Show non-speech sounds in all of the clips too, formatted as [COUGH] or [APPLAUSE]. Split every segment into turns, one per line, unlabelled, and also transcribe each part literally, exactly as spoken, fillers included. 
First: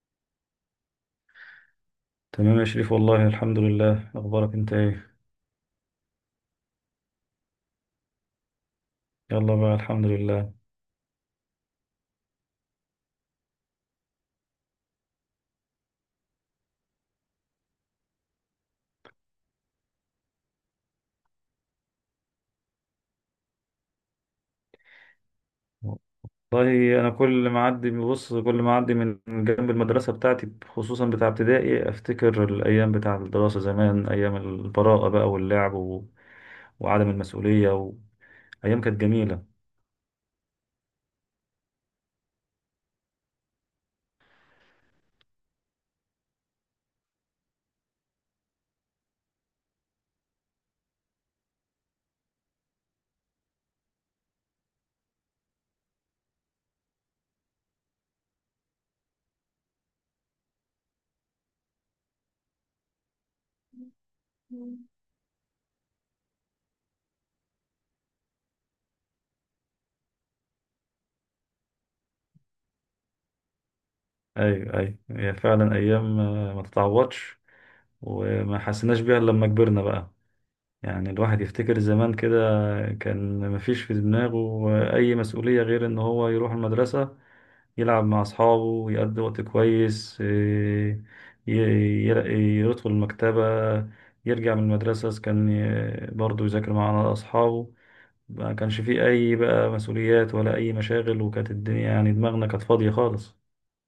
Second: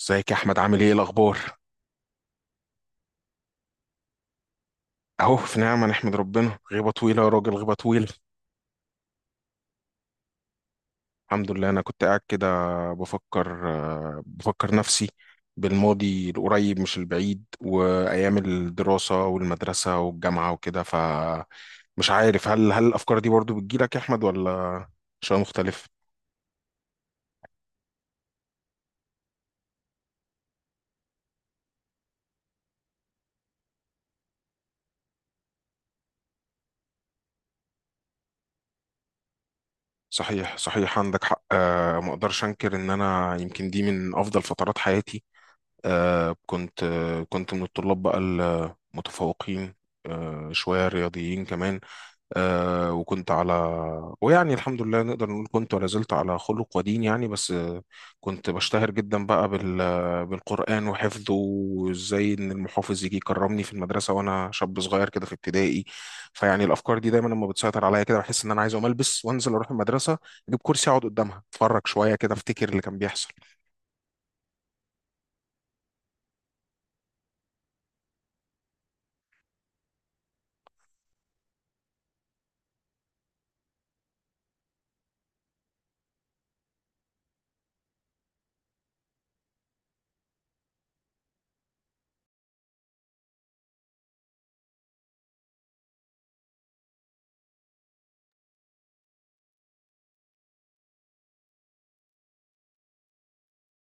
ازيك يا احمد، عامل ايه الاخبار؟
تمام يا شريف، والله الحمد لله. اخبارك انت ايه؟
اهو في نعمه، نحمد ربنا. غيبه طويله يا راجل، غيبه طويله.
يلا بقى، الحمد لله.
الحمد لله، انا كنت قاعد كده بفكر آه، بفكر نفسي بالماضي القريب مش البعيد، وايام الدراسه والمدرسه والجامعه وكده. ف مش عارف، هل هل الافكار دي برضو بتجيلك يا احمد، ولا شيء مختلف؟
والله انا كل ما اعدي، بص كل ما اعدي من جنب المدرسه بتاعتي، خصوصا بتاع ابتدائي، افتكر الايام بتاع الدراسه زمان، ايام البراءه بقى واللعب و... وعدم المسؤوليه و... ايام كانت جميله.
صحيح صحيح، عندك حق. آه، ما اقدرش انكر ان انا يمكن دي من افضل فترات حياتي. آه كنت آه كنت من الطلاب بقى المتفوقين. آه شوية رياضيين كمان. آه وكنت على، ويعني الحمد لله نقدر نقول كنت ولا زلت على خلق ودين يعني. بس آه كنت بشتهر جدا بقى بال بالقرآن وحفظه، وازاي ان المحافظ يجي يكرمني في المدرسة وانا شاب صغير كده في ابتدائي. فيعني الافكار دي دايما لما بتسيطر عليا كده، بحس ان انا عايز اقوم البس وانزل اروح المدرسة، اجيب كرسي اقعد قدامها، اتفرج شوية كده، افتكر اللي كان بيحصل.
ايوه، ايوه، هي فعلا ايام آه، ما تتعوضش. وما حسيناش بيها إلا لما كبرنا بقى. يعني الواحد يفتكر زمان كده، كان مفيش في دماغه أي مسؤولية غير إن هو يروح المدرسة، يلعب مع أصحابه، يقضي وقت كويس، إيه، ي- ي- يدخل المكتبة، يرجع من المدرسة، إذا كان ي- برضه يذاكر مع أصحابه. ما كانش فيه أي بقى مسؤوليات ولا أي مشاغل، وكانت الدنيا، يعني دماغنا كانت فاضية خالص.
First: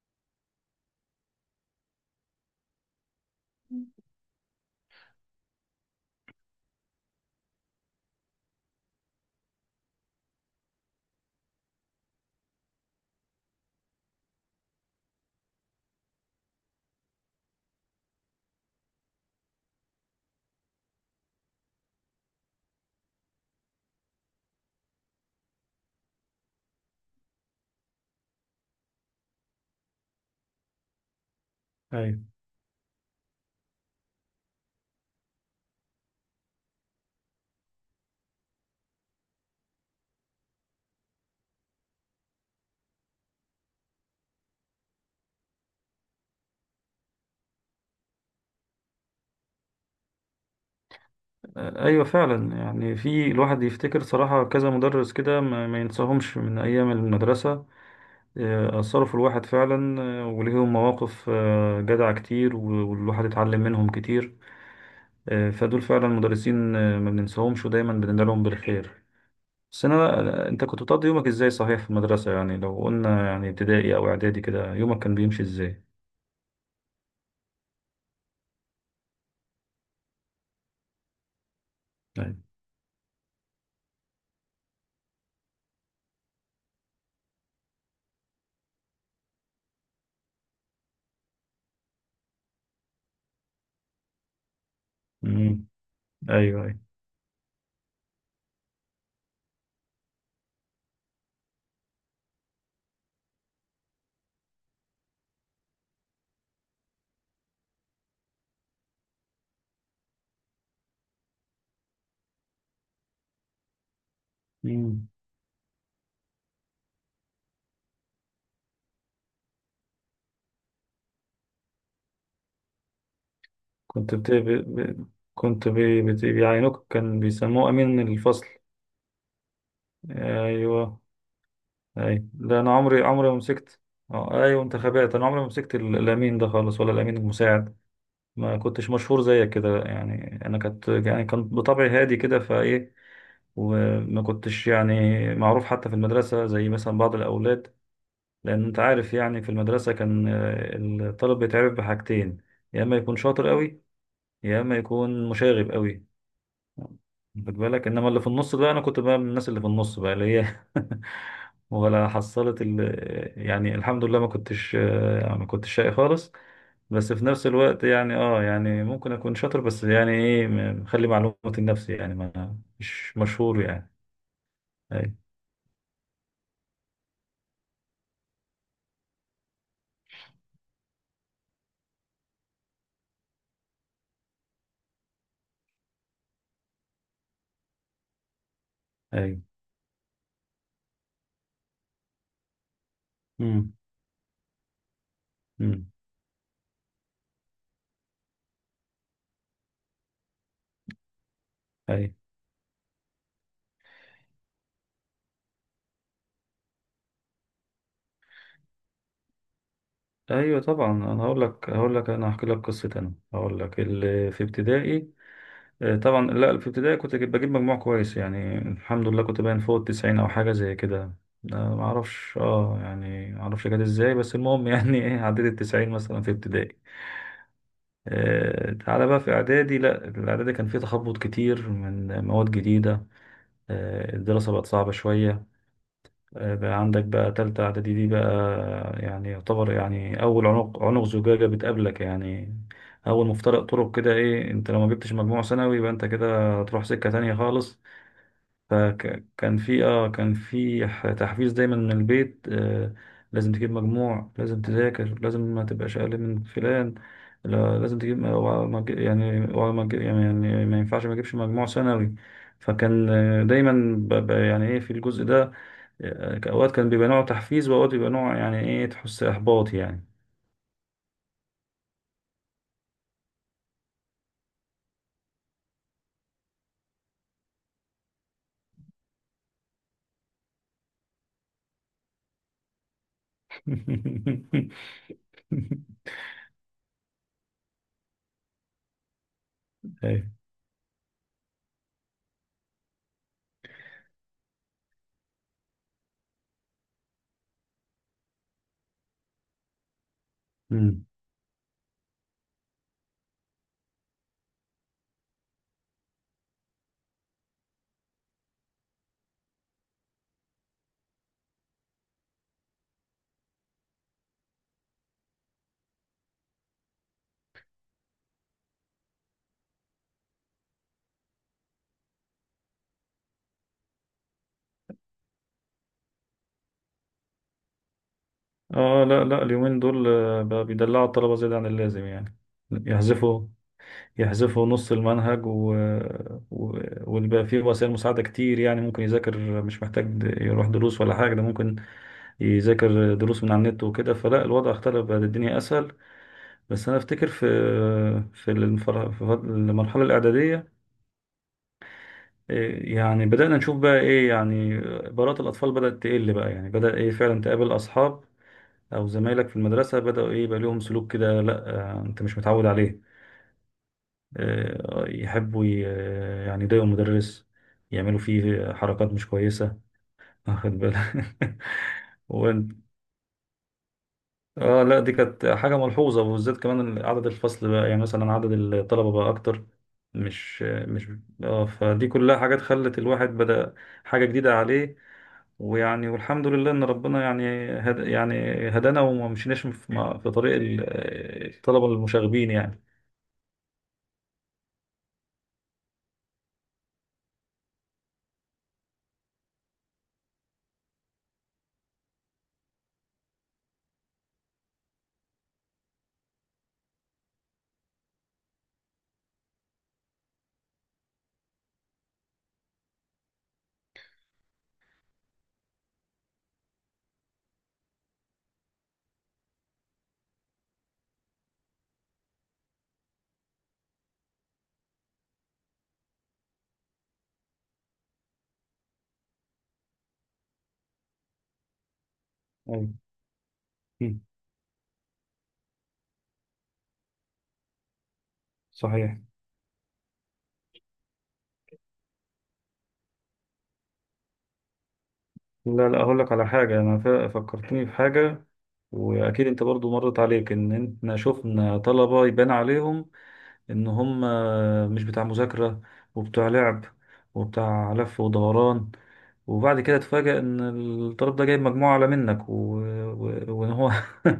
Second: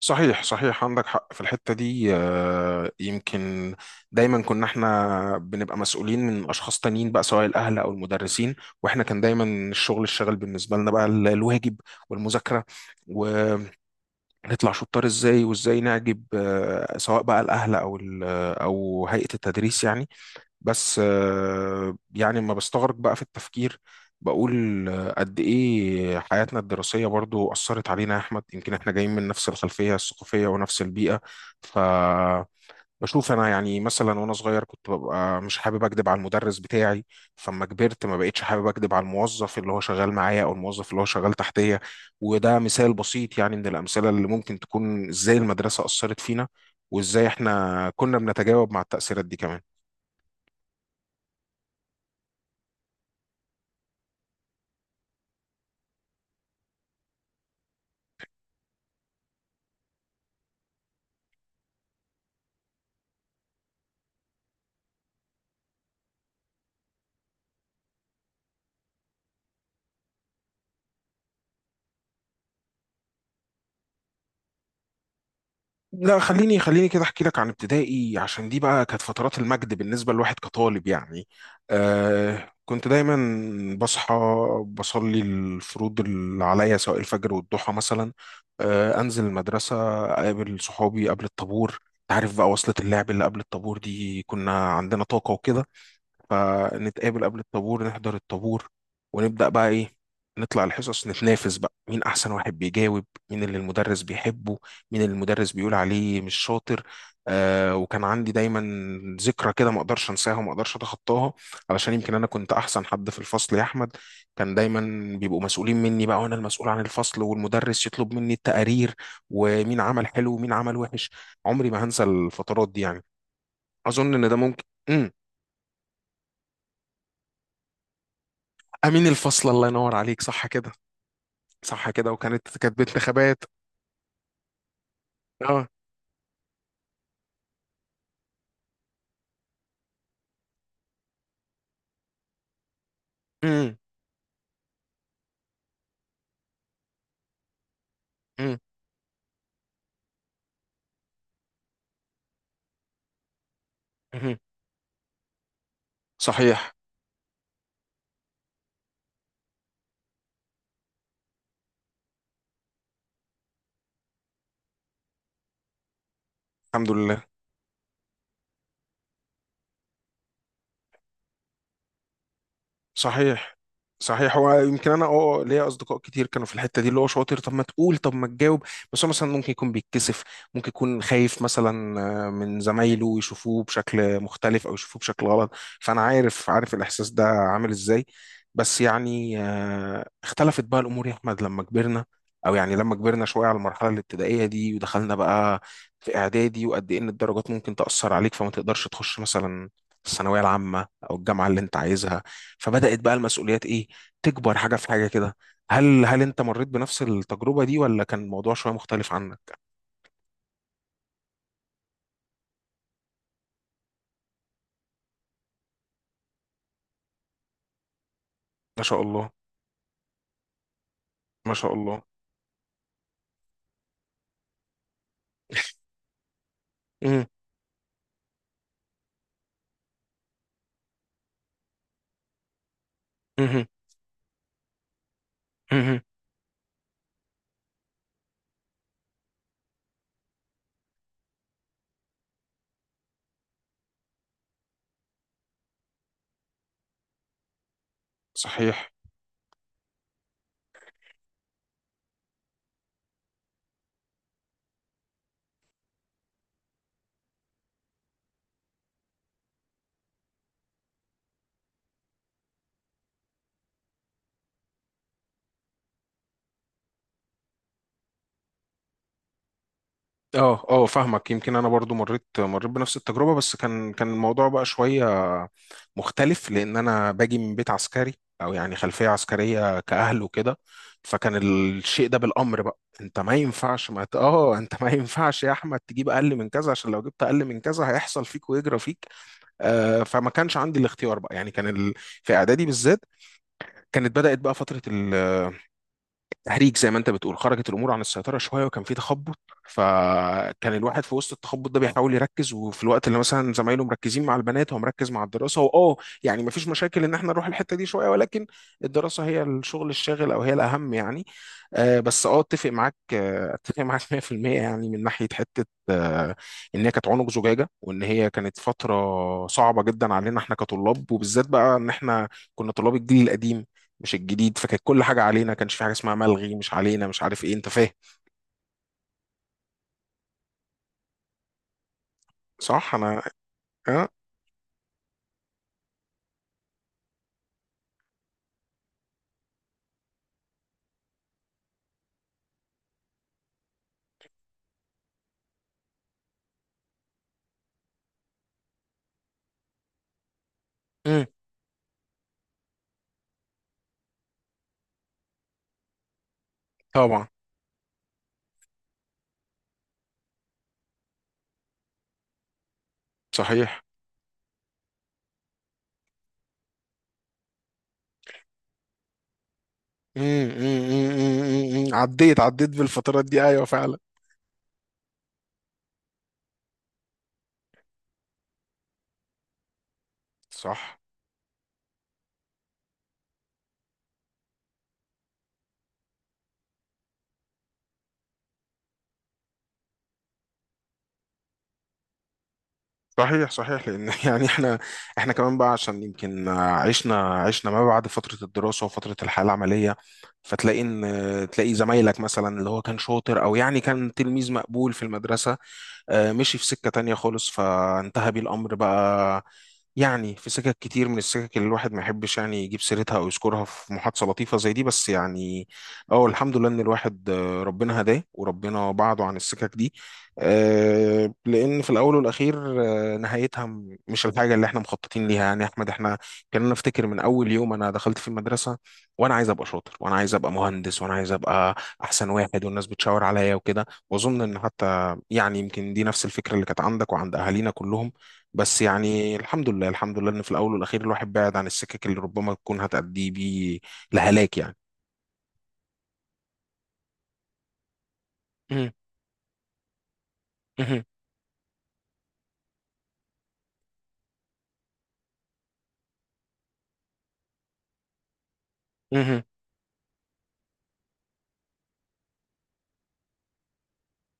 صحيح صحيح، عندك حق في الحتة دي. آه، يمكن دايما كنا احنا بنبقى مسؤولين من أشخاص تانيين بقى، سواء الأهل أو المدرسين. واحنا كان دايما الشغل الشغل بالنسبة لنا بقى ال- الواجب والمذاكرة، ونطلع شطار ازاي، وازاي نعجب، آه، سواء بقى الأهل أو ال- أو هيئة التدريس يعني. بس آه، يعني ما بستغرق بقى في التفكير، بقول آه، قد ايه حياتنا الدراسية برضو أثرت علينا يا أحمد. يمكن احنا جايين من نفس الخلفية الثقافية ونفس البيئة. ف
ايوه،
بشوف انا يعني، مثلا وانا صغير كنت ببقى مش حابب اكدب على المدرس بتاعي، فما كبرت ما بقتش حابب اكدب على الموظف اللي هو شغال معايا او الموظف اللي هو شغال تحتيه. وده مثال بسيط يعني من الامثله اللي ممكن تكون ازاي المدرسه اثرت فينا، وازاي احنا كنا بنتجاوب مع التاثيرات دي كمان.
ايوه فعلا. يعني في الواحد يفتكر صراحه كذا مدرس كده ما, ما ينساهمش من ايام المدرسه. آه، أثروا في الواحد فعلا، آه، وليهم مواقف آه، جدعة كتير، و- والواحد اتعلم منهم كتير. آه، فدول فعلا مدرسين، آه، ما بننساهمش ودايما بندعي لهم بالخير. بس أنا أنت كنت بتقضي يومك إزاي صحيح في المدرسة؟ يعني لو قلنا يعني ابتدائي أو إعدادي كده، يومك كان بيمشي إزاي؟
لا، خليني خليني كده احكي لك عن ابتدائي، عشان دي بقى كانت فترات المجد بالنسبه لواحد كطالب يعني.
أيوة.
آه كنت دايما بصحى، بصلي الفروض اللي عليا سواء الفجر والضحى مثلا. آه انزل المدرسه، اقابل صحابي قبل الطابور. تعرف بقى وصلة اللعب اللي قبل الطابور دي، كنا عندنا طاقه
مم.
وكده.
أيوه، أيوه.
فنتقابل قبل الطابور، نحضر الطابور، ونبدأ بقى إيه، نطلع الحصص، نتنافس بقى مين أحسن واحد بيجاوب، مين اللي المدرس بيحبه، مين اللي المدرس بيقول عليه مش شاطر. آه وكان عندي دايما ذكرى كده ما أقدرش أنساها، وما أقدرش أتخطاها. علشان يمكن أنا كنت أحسن حد في الفصل يا أحمد. كان دايما
مم.
بيبقوا مسؤولين مني بقى، وأنا المسؤول عن الفصل، والمدرس يطلب مني التقارير ومين عمل حلو ومين عمل وحش. عمري ما هنسى الفترات دي يعني. أظن
كنت
إن
بت...
ده
ب...
ممكن.
ب...
مم.
كنت بي... بت... بيعينوك، كان بيسموه أمين الفصل.
امين الفصل، الله ينور عليك، صح كده.
أيوه.
صح كده.
اي،
وكانت
لا، انا
كانت بنت
عمري عمري ما
خبات.
مسكت. اه، ايوه، انتخابات. انا عمري ما
اه.
مسكت ال- الامين ده خالص ولا الامين المساعد. ما كنتش مشهور زيك كده، يعني انا كنت، يعني كان بطبعي هادي كده فايه.
امم.
وما كنتش يعني معروف حتى في المدرسه، زي مثلا بعض الاولاد.
امم.
لان انت عارف، يعني في المدرسه كان، آه، الطالب بيتعرف بحاجتين: يا اما يكون شاطر قوي،
أمم.
يا اما يكون مشاغب قوي.
صحيح.
خد بالك، انما اللي في النص ده انا كنت بقى من الناس اللي في النص بقى، اللي هي [LAUGHS] ولا حصلت ال... يعني الحمد لله ما كنتش، آه، ما كنتش شقي خالص.
الحمد
بس
لله.
في نفس الوقت، يعني اه يعني ممكن اكون شاطر، بس يعني ايه، م- مخلي معلوماتي لنفسي، يعني ما مش
صحيح
مشهور يعني.
صحيح، هو يمكن انا
اي،
اه آه، ليا اصدقاء كتير كانوا في الحته دي، اللي هو شاطر، طب ما تقول، طب ما تجاوب. بس هو مثلا ممكن يكون بيتكسف، ممكن يكون خايف مثلا آه، من زمايله يشوفوه بشكل مختلف او يشوفوه بشكل غلط. فانا عارف عارف الاحساس ده عامل ازاي. بس
اي،
يعني آه، اختلفت بقى الامور يا احمد لما كبرنا. او يعني لما كبرنا شويه على
امم،
المرحله الابتدائيه دي، ودخلنا بقى
امم،
في اعدادي، وقد ايه ان الدرجات ممكن تاثر عليك فما تقدرش تخش مثلا الثانويه العامه او الجامعه اللي انت
اي،
عايزها. فبدأت بقى المسؤوليات ايه، تكبر حاجة في حاجة كده. هل هل انت مريت بنفس التجربة دي، ولا كان الموضوع شوية مختلف عنك؟
ايوه. طبعا، انا هقول لك هقول لك انا هحكي لك قصه. انا هقول لك اللي في ابتدائي. آه، طبعا، لا، في ابتدائي كنت جيب- بجيب مجموع كويس، يعني
ما شاء
الحمد لله
الله.
كنت باين فوق التسعين او حاجه زي كده.
ما شاء
آه، ما
الله.
اعرفش، اه يعني ما اعرفش جت ازاي، بس المهم يعني [LAUGHS] ايه، عديت التسعين مثلا في ابتدائي.
امم.
آه، تعالى بقى في اعدادي، لا الاعدادي كان فيه تخبط كتير من مواد جديده.
امم.
آه، الدراسه بقت صعبه شويه.
امم.
آه، بقى عندك بقى تالتة اعدادي دي بقى، يعني يعتبر يعني اول عنق عنق زجاجه بتقابلك، يعني اول مفترق طرق. كده ايه، انت لو ما جبتش مجموع ثانوي يبقى انت كده هتروح سكه تانية خالص.
صحيح.
فكان في، اه كان في، ح- تحفيز دايما من البيت. آه لازم تجيب مجموع، لازم تذاكر، لازم ما تبقاش اقل من فلان. لا، لازم تجيب، أوعى ما تجي- يعني أوعى ما تجي- يعني يعني ما ينفعش ما اجيبش مجموع ثانوي. فكان، آه، دايما ب- ب- يعني ايه في الجزء ده، آه، اوقات كان بيبقى نوع تحفيز، واوقات بيبقى نوع يعني ايه، تحس احباط يعني.
اه اه فاهمك. يمكن انا برضو مريت مريت بنفس التجربه، بس كان كان الموضوع بقى شويه مختلف، لان انا باجي من بيت عسكري، او يعني خلفيه عسكريه كاهل وكده. فكان الشيء ده بالامر بقى، انت ما ينفعش ما ت- اه انت ما
[LAUGHS]
ينفعش يا احمد تجيب اقل من كذا، عشان لو جبت اقل من كذا هيحصل فيك ويجرى فيك. آه
أيوة.
فما كانش عندي الاختيار بقى يعني، كان ال... في اعدادي بالذات كانت بدات بقى فتره تهريج زي ما انت بتقول. خرجت الامور عن السيطره شويه، وكان في تخبط. فكان الواحد
مم.
في وسط التخبط ده بيحاول يركز، وفي الوقت اللي مثلا زمايله مركزين مع البنات، هو مركز مع الدراسه واه يعني مفيش مشاكل ان احنا نروح الحته دي شويه، ولكن الدراسه هي الشغل الشاغل او هي الاهم يعني. آه بس اه اتفق معاك، آه اتفق معاك [LAUGHS] مائة في المئة يعني، من ناحيه حته آه ان هي كانت عنق زجاجه، وان هي كانت فتره صعبه جدا علينا احنا كطلاب، وبالذات بقى ان احنا كنا طلاب الجيل القديم مش الجديد. فكانت كل حاجه علينا، كانش في حاجه اسمها ملغي مش علينا مش عارف ايه، انت فاهم.
اه لا، لا، اليومين دول آه، بقى بيدلعوا الطلبة زيادة عن اللازم يعني.
صح. انا
يحذفوا
اه.
يحذفوا نص المنهج و... و... ويبقى فيه وسائل مساعدة كتير، يعني ممكن يذاكر، مش محتاج د- يروح دروس ولا حاجة، ده ممكن يذاكر دروس من على النت وكده. فلا الوضع اختلف، بقت الدنيا أسهل. بس أنا أفتكر في، في المفر... في فض- المرحلة الإعدادية،
مم.
إيه، يعني بدأنا نشوف بقى إيه، يعني برات الأطفال بدأت تقل بقى. يعني بدأ إيه،
طبعا.
فعلا تقابل أصحاب أو زمايلك في المدرسة بدأوا إيه، يبقى لهم سلوك كده لا، آه، أنت مش متعود عليه.
صحيح.
آه، يحبوا ي- آه، يعني يضايقوا المدرس، يعملوا فيه حركات مش كويسة،
مم. مم.
واخد
مم.
بالك؟
مم. مم. مم.
[LAUGHS]
عديت عديت
وانت،
بالفترات دي ايوه فعلا.
اه لا، دي كانت حاجة ملحوظة. وبالذات كمان عدد الفصل بقى، يعني مثلا عدد الطلبة بقى أكتر، مش
صح.
مش، اه فدي كلها حاجات خلت الواحد بدأ حاجة جديدة عليه. ويعني، والحمد لله إن ربنا يعني، هد يعني هدانا، وما مشيناش في في طريق ال- آه، الطلبة المشاغبين يعني.
صحيح صحيح لان [LAUGHS] يعني احنا احنا كمان بقى عشان يمكن عشنا عشنا ما بعد فتره الدراسه وفتره الحياه العمليه. فتلاقي ان تلاقي زمايلك مثلا، اللي هو كان شاطر او يعني كان تلميذ مقبول في المدرسه، آه، مشي في سكه تانية خالص، فانتهى بيه الامر بقى. يعني في سكك كتير من السكك اللي الواحد ما يحبش يعني يجيب سيرتها او يذكرها في محادثه لطيفه زي دي. بس يعني اه الحمد لله ان الواحد، آه، ربنا هداه وربنا بعده عن السكك دي. آه، لان في الاول والاخير، آه، نهايتها م- مش الحاجه اللي احنا مخططين ليها يعني. يا احمد احنا، كان، انا افتكر من اول يوم انا دخلت في المدرسه وانا عايز ابقى شاطر، وانا عايز ابقى مهندس، وانا عايز ابقى احسن واحد، والناس
أيوة.
بتشاور عليا وكده. واظن ان حتى يعني يمكن دي نفس الفكره اللي كانت عندك وعند اهالينا كلهم. بس
صحيح.
يعني الحمد لله، الحمد لله ان في الاول والاخير الواحد بعد عن السكك اللي ربما تكون هتأدي بيه لهلاك يعني.
لا، لا، هقول لك على حاجة، أنا ف- فكرتني في حاجة.
مهم.
وأكيد أنت برضو مرت عليك إن
مهم.
إحنا شفنا طلبة يبان عليهم إن هم مش بتاع مذاكرة، وبتاع لعب، وبتاع لف ودوران.
مهم.
وبعد كده تفاجأ إن الطالب ده جايب مجموعة أعلى منك، و... و... وإن هو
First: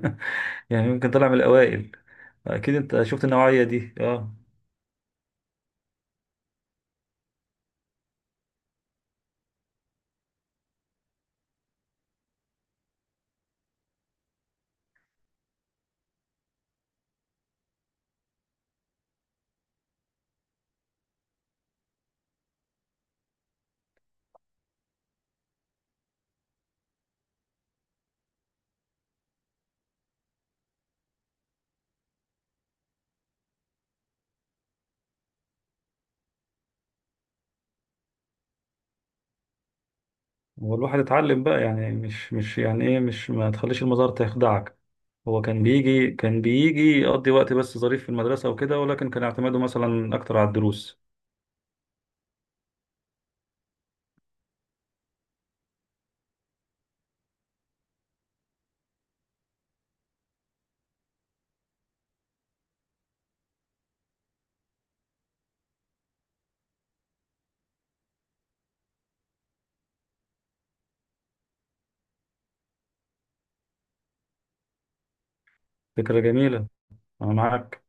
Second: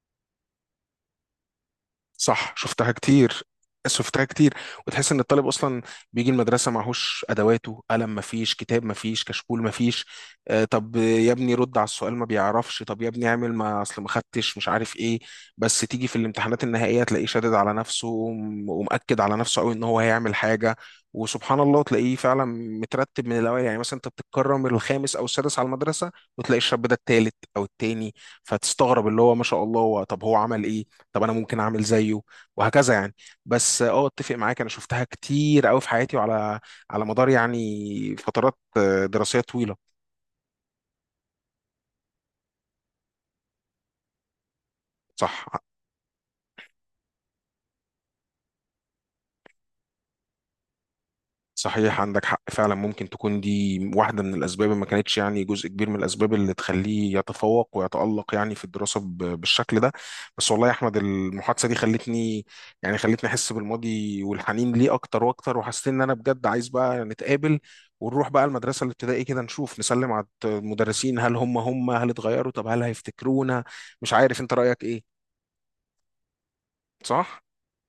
[LAUGHS] يعني يمكن طلع من الأوائل.
صح،
أكيد
شفتها
أنت شفت
كتير.
النوعية دي،
شفتها
أه.
كتير، وتحس ان الطالب اصلا بيجي المدرسه معهوش ادواته، قلم مفيش، كتاب مفيش، كشكول مفيش. آه طب يا ابني رد على السؤال، ما بيعرفش، طب يا ابني اعمل، ما اصل ما خدتش مش عارف ايه. بس تيجي في الامتحانات النهائيه تلاقيه شادد على نفسه، وم- ومأكد على نفسه قوي ان هو هيعمل حاجه. وسبحان الله تلاقيه فعلا مترتب من الاول، يعني مثلا انت بتتكرم الخامس او السادس على المدرسه، وتلاقي الشاب ده التالت او التاني. فتستغرب، اللي هو ما شاء الله، هو طب هو عمل ايه؟ طب انا ممكن اعمل زيه؟ وهكذا يعني. بس اه اتفق معاك، انا شفتها كتير قوي في حياتي، وعلى على مدار يعني فترات آه، دراسية طويلة.
هو الواحد اتعلم بقى، يعني مش مش يعني ايه، مش ما تخليش المزار تخدعك. هو
صح.
كان بيجي، كان بيجي يقضي وقت بس ظريف في المدرسة وكده، ولكن كان اعتماده مثلا أكتر على الدروس.
صحيح، عندك حق فعلا، ممكن تكون دي واحدة من الأسباب، ما كانتش يعني، جزء كبير من الأسباب اللي تخليه يتفوق ويتألق يعني في الدراسة ب- بالشكل ده. بس والله يا أحمد، المحادثة دي خلتني، يعني خلتني أحس بالماضي والحنين ليه أكتر وأكتر، وحسيت إن أنا بجد عايز بقى نتقابل، ونروح بقى المدرسة الابتدائي كده، نشوف، نسلم على المدرسين. هل هم هم هل اتغيروا؟ طب هل هيفتكرونا؟ مش عارف أنت رأيك إيه.
فكرة جميلة. أنا
صح؟
معاك.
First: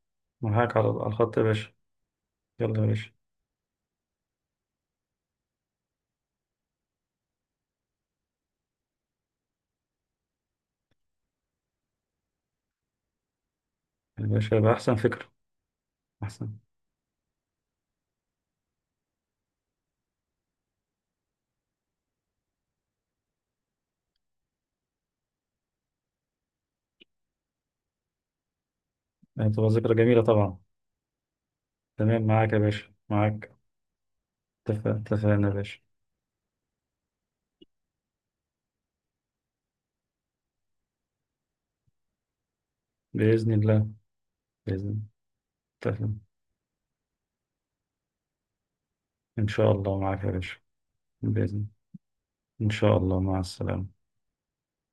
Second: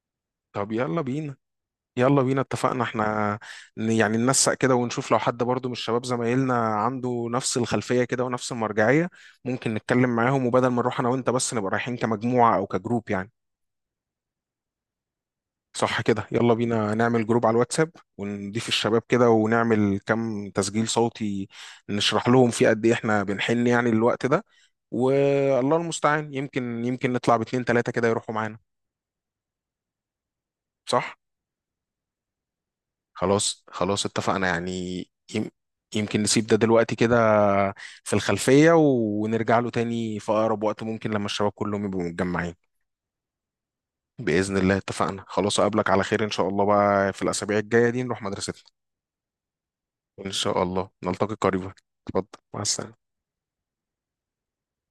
طب
معاك على
يلا
على
بينا.
الخط يا باشا.
يلا بينا،
يلا
اتفقنا
يا باشا.
احنا، ن- يعني ننسق كده ونشوف لو حد برضو من الشباب زمايلنا عنده نفس الخلفية كده ونفس المرجعية. ممكن نتكلم معاهم، وبدل ما نروح انا وانت بس، نبقى رايحين كمجموعة او كجروب يعني.
يا باشا يبقى أحسن فكرة.
صح كده، يلا
أحسن.
بينا نعمل جروب على الواتساب، ونضيف الشباب كده، ونعمل كم تسجيل صوتي، نشرح لهم فيه قد ايه احنا بنحن يعني الوقت ده. والله المستعان، يمكن يمكن نطلع باتنين تلاتة كده يروحوا معانا.
يعني تبقى ذكرى جميلة طبعا.
صح.
تمام، معاك يا باشا، معاك.
خلاص خلاص، اتفقنا
اتفق-
يعني.
اتفقنا
يم-
يا باشا.
يمكن نسيب ده دلوقتي كده في الخلفية، ونرجع له تاني في أقرب وقت ممكن لما الشباب كلهم يبقوا متجمعين.
بإذن الله.
بإذن الله.
بإذن الله،
اتفقنا خلاص، أقابلك على
اتفقنا.
خير إن شاء الله بقى، في الأسابيع الجاية دي نروح مدرستنا.
إن شاء الله معاك
إن
يا باشا.
شاء الله نلتقي
بإذن.
قريبا. اتفضل. مع
إن شاء
السلامة.
الله، مع السلامة.